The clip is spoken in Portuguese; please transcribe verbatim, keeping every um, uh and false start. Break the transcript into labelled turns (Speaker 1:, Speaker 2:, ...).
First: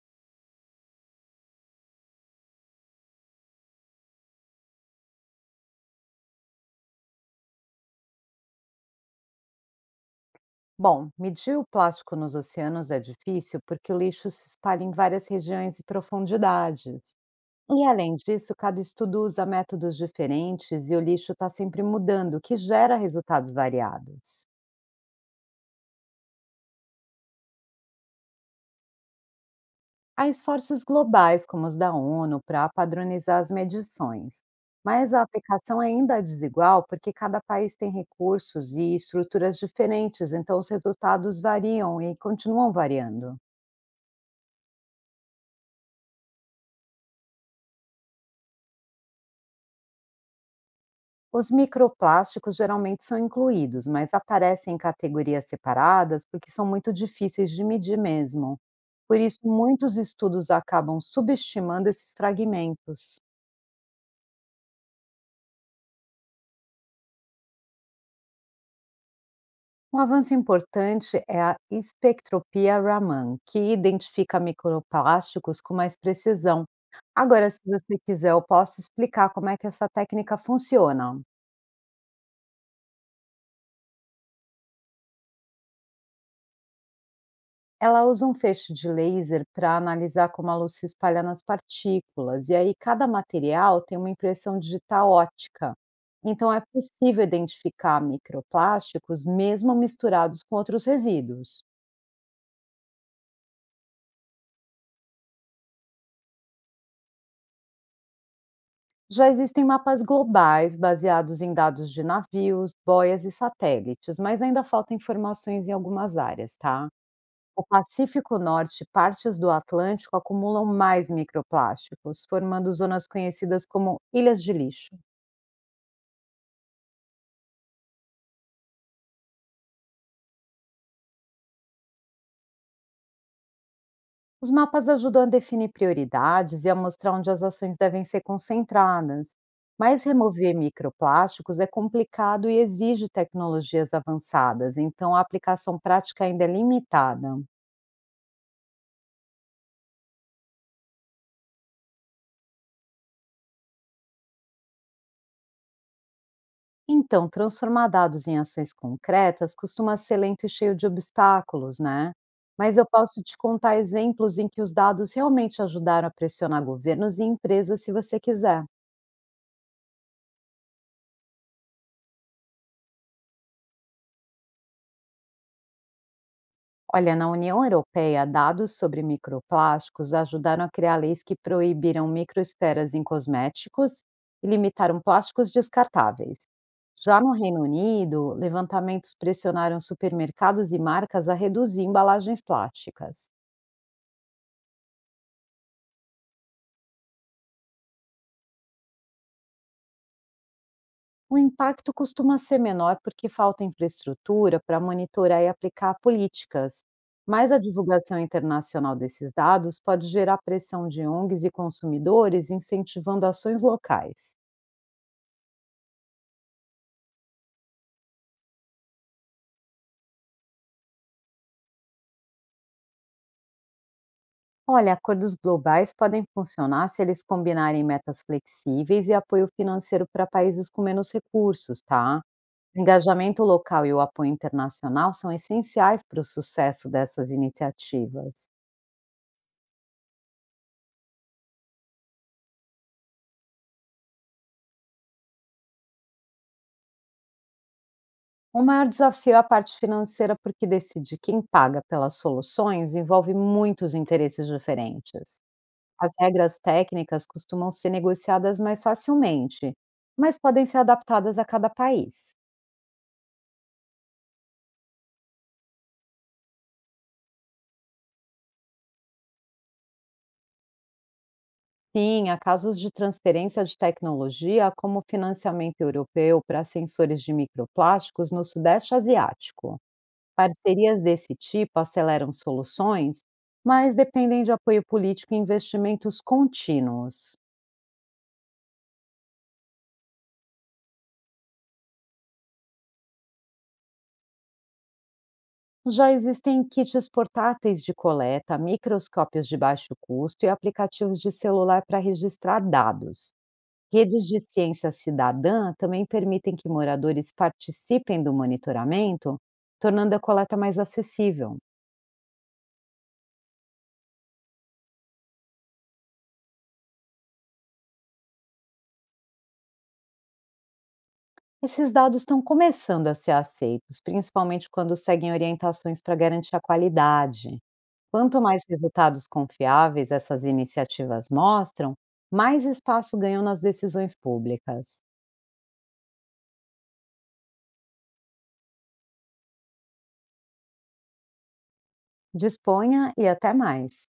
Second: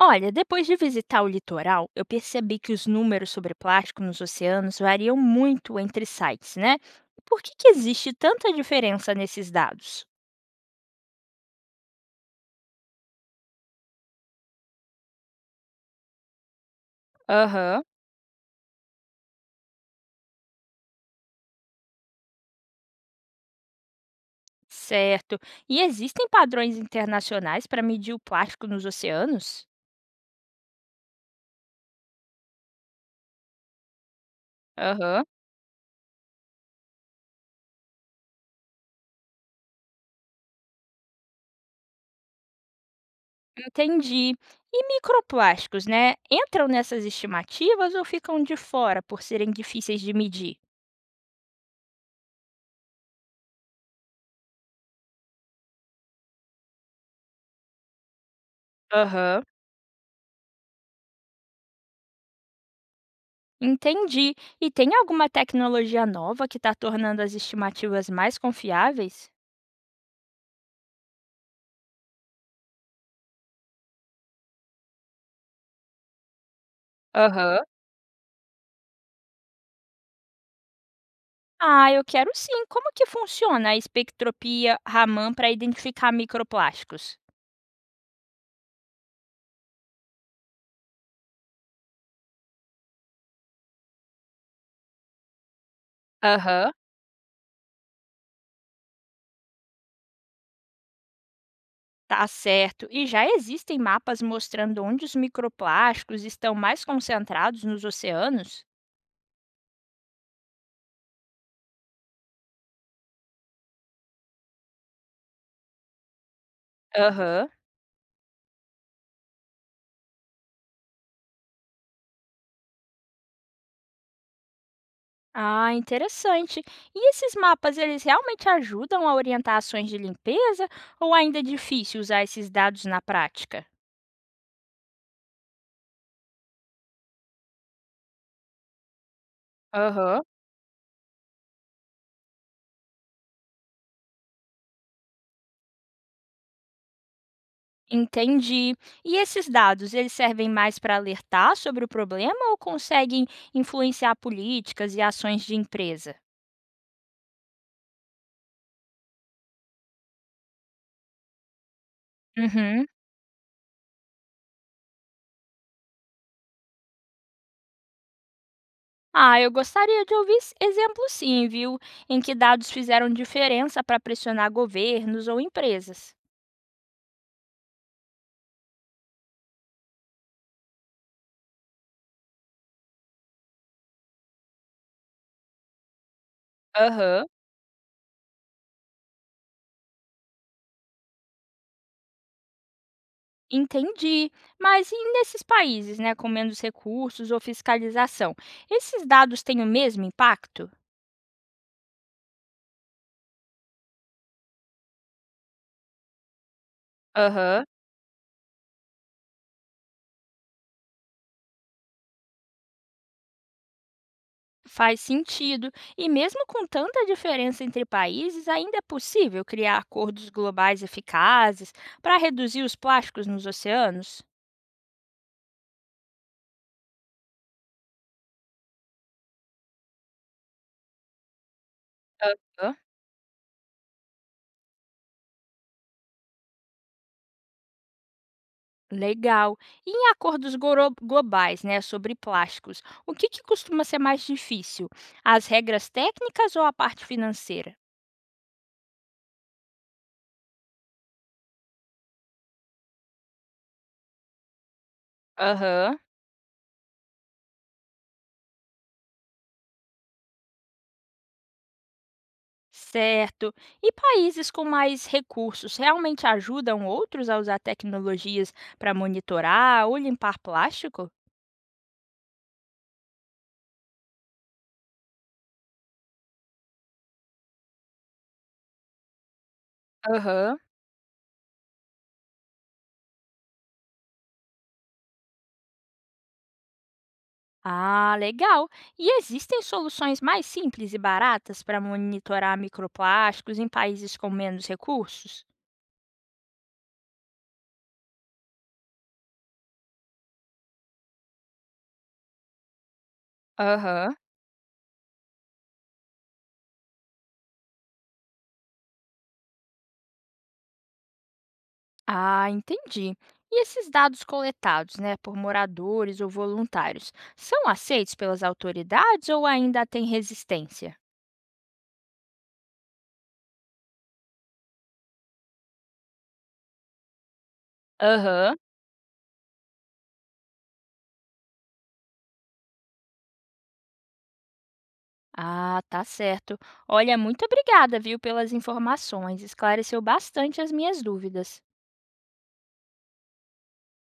Speaker 1: Olha, depois de visitar o litoral, eu percebi que os números sobre plástico nos oceanos variam muito entre sites, né? Por que, que existe tanta diferença nesses dados?
Speaker 2: Bom, medir o plástico nos oceanos é difícil porque o lixo se espalha em várias regiões e profundidades.
Speaker 1: Aham,
Speaker 2: E além disso, cada estudo usa métodos diferentes e o lixo está sempre mudando, o que gera resultados variados.
Speaker 1: certo. E existem padrões internacionais para medir o plástico nos oceanos?
Speaker 2: Há esforços globais, como os da ONU, para padronizar as medições, mas a
Speaker 1: Aham,
Speaker 2: aplicação ainda é desigual porque cada país tem recursos e estruturas diferentes, então os resultados variam e continuam variando.
Speaker 1: entendi. E microplásticos, né? Entram nessas estimativas ou ficam de fora por serem difíceis de medir?
Speaker 2: Os microplásticos geralmente são incluídos, mas aparecem em categorias separadas porque são muito difíceis de medir mesmo. Por isso,
Speaker 1: Aham.
Speaker 2: muitos estudos acabam subestimando esses fragmentos.
Speaker 1: Entendi. E tem alguma tecnologia nova que está tornando as estimativas mais confiáveis?
Speaker 2: Um avanço importante é a espectropia Raman, que identifica microplásticos com mais precisão. Agora, se
Speaker 1: Aham.
Speaker 2: você quiser, eu posso explicar como é que essa técnica funciona.
Speaker 1: Ah, eu quero sim. Como que funciona a espectropia Raman para identificar microplásticos?
Speaker 2: Ela usa um feixe de laser para analisar como a luz se espalha nas partículas, e aí cada material tem uma impressão digital ótica. Então é
Speaker 1: Aham.
Speaker 2: possível identificar microplásticos mesmo misturados com outros resíduos.
Speaker 1: Tá certo. E já existem mapas mostrando onde os microplásticos estão mais concentrados nos oceanos?
Speaker 2: Já existem mapas globais baseados em dados de navios, boias e satélites, mas ainda faltam informações em algumas áreas, tá?
Speaker 1: Aham.
Speaker 2: O Pacífico Norte e partes do Atlântico acumulam mais microplásticos, formando zonas conhecidas como ilhas de lixo.
Speaker 1: Ah, interessante. E esses mapas, eles realmente ajudam a orientar ações de limpeza ou ainda é difícil usar esses dados na prática?
Speaker 2: Os mapas ajudam a definir prioridades e a mostrar onde as ações devem ser concentradas. Mas
Speaker 1: Aham.
Speaker 2: remover microplásticos é complicado e exige tecnologias avançadas, então a aplicação prática ainda é limitada.
Speaker 1: Entendi. E esses dados, eles servem mais para alertar sobre o problema ou conseguem influenciar políticas e ações de empresa?
Speaker 2: Então, transformar dados em ações concretas costuma ser lento e cheio de obstáculos, né? Mas
Speaker 1: Uhum.
Speaker 2: eu posso te contar exemplos em que os dados realmente ajudaram a pressionar governos e empresas se você quiser.
Speaker 1: Ah, eu gostaria de ouvir s- exemplos sim, viu? Em que dados fizeram diferença para pressionar governos ou empresas.
Speaker 2: Olha, na União Europeia, dados sobre microplásticos ajudaram a criar leis que proibiram microesferas em cosméticos e limitaram plásticos descartáveis. Já
Speaker 1: Aham.
Speaker 2: no Reino Unido, levantamentos pressionaram supermercados e marcas a reduzir embalagens plásticas.
Speaker 1: Entendi. Mas e nesses países, né, com menos recursos ou fiscalização? Esses dados têm o mesmo impacto?
Speaker 2: O impacto costuma ser menor porque falta infraestrutura para monitorar e aplicar políticas, mas a
Speaker 1: Aham.
Speaker 2: divulgação internacional desses dados pode gerar pressão de O N Gs e consumidores, incentivando ações locais.
Speaker 1: Faz sentido. E mesmo com tanta diferença entre países, ainda é possível criar acordos globais eficazes para reduzir os plásticos nos oceanos?
Speaker 2: Olha, acordos globais podem funcionar se eles combinarem metas flexíveis e apoio financeiro para países com menos recursos, tá?
Speaker 1: Aham.
Speaker 2: Engajamento local e o apoio internacional são essenciais para o sucesso dessas iniciativas.
Speaker 1: Legal. E em acordos goro- globais, né, sobre plásticos, o que, que costuma ser mais difícil? As regras técnicas ou a parte financeira?
Speaker 2: O maior desafio é a parte financeira, porque decidir quem paga pelas soluções envolve muitos interesses diferentes.
Speaker 1: Aham.
Speaker 2: As regras técnicas costumam ser negociadas mais facilmente, mas podem ser adaptadas a cada país.
Speaker 1: Certo. E países com mais recursos realmente ajudam outros a usar tecnologias para monitorar ou limpar plástico?
Speaker 2: Sim, há casos de transferência de tecnologia, como o financiamento europeu para sensores de microplásticos no Sudeste Asiático.
Speaker 1: Aham.
Speaker 2: Parcerias desse tipo aceleram soluções, mas dependem de apoio político e investimentos contínuos.
Speaker 1: Ah, legal! E existem soluções mais simples e baratas para monitorar microplásticos em países com menos recursos?
Speaker 2: Já existem kits portáteis de coleta, microscópios de baixo custo e aplicativos de celular para registrar dados.
Speaker 1: Aham.
Speaker 2: Redes de ciência cidadã também permitem que moradores participem do monitoramento, tornando a coleta mais acessível.
Speaker 1: Ah, entendi. E esses dados coletados, né, por moradores ou voluntários, são aceitos pelas autoridades ou ainda tem resistência?
Speaker 2: Esses dados estão começando a ser aceitos, principalmente quando seguem orientações para garantir a qualidade. Quanto
Speaker 1: Aham.
Speaker 2: mais resultados confiáveis essas iniciativas mostram, mais espaço ganham nas decisões públicas.
Speaker 1: Ah, tá certo. Olha, muito obrigada, viu, pelas informações. Esclareceu bastante as minhas dúvidas.
Speaker 2: Disponha e até mais.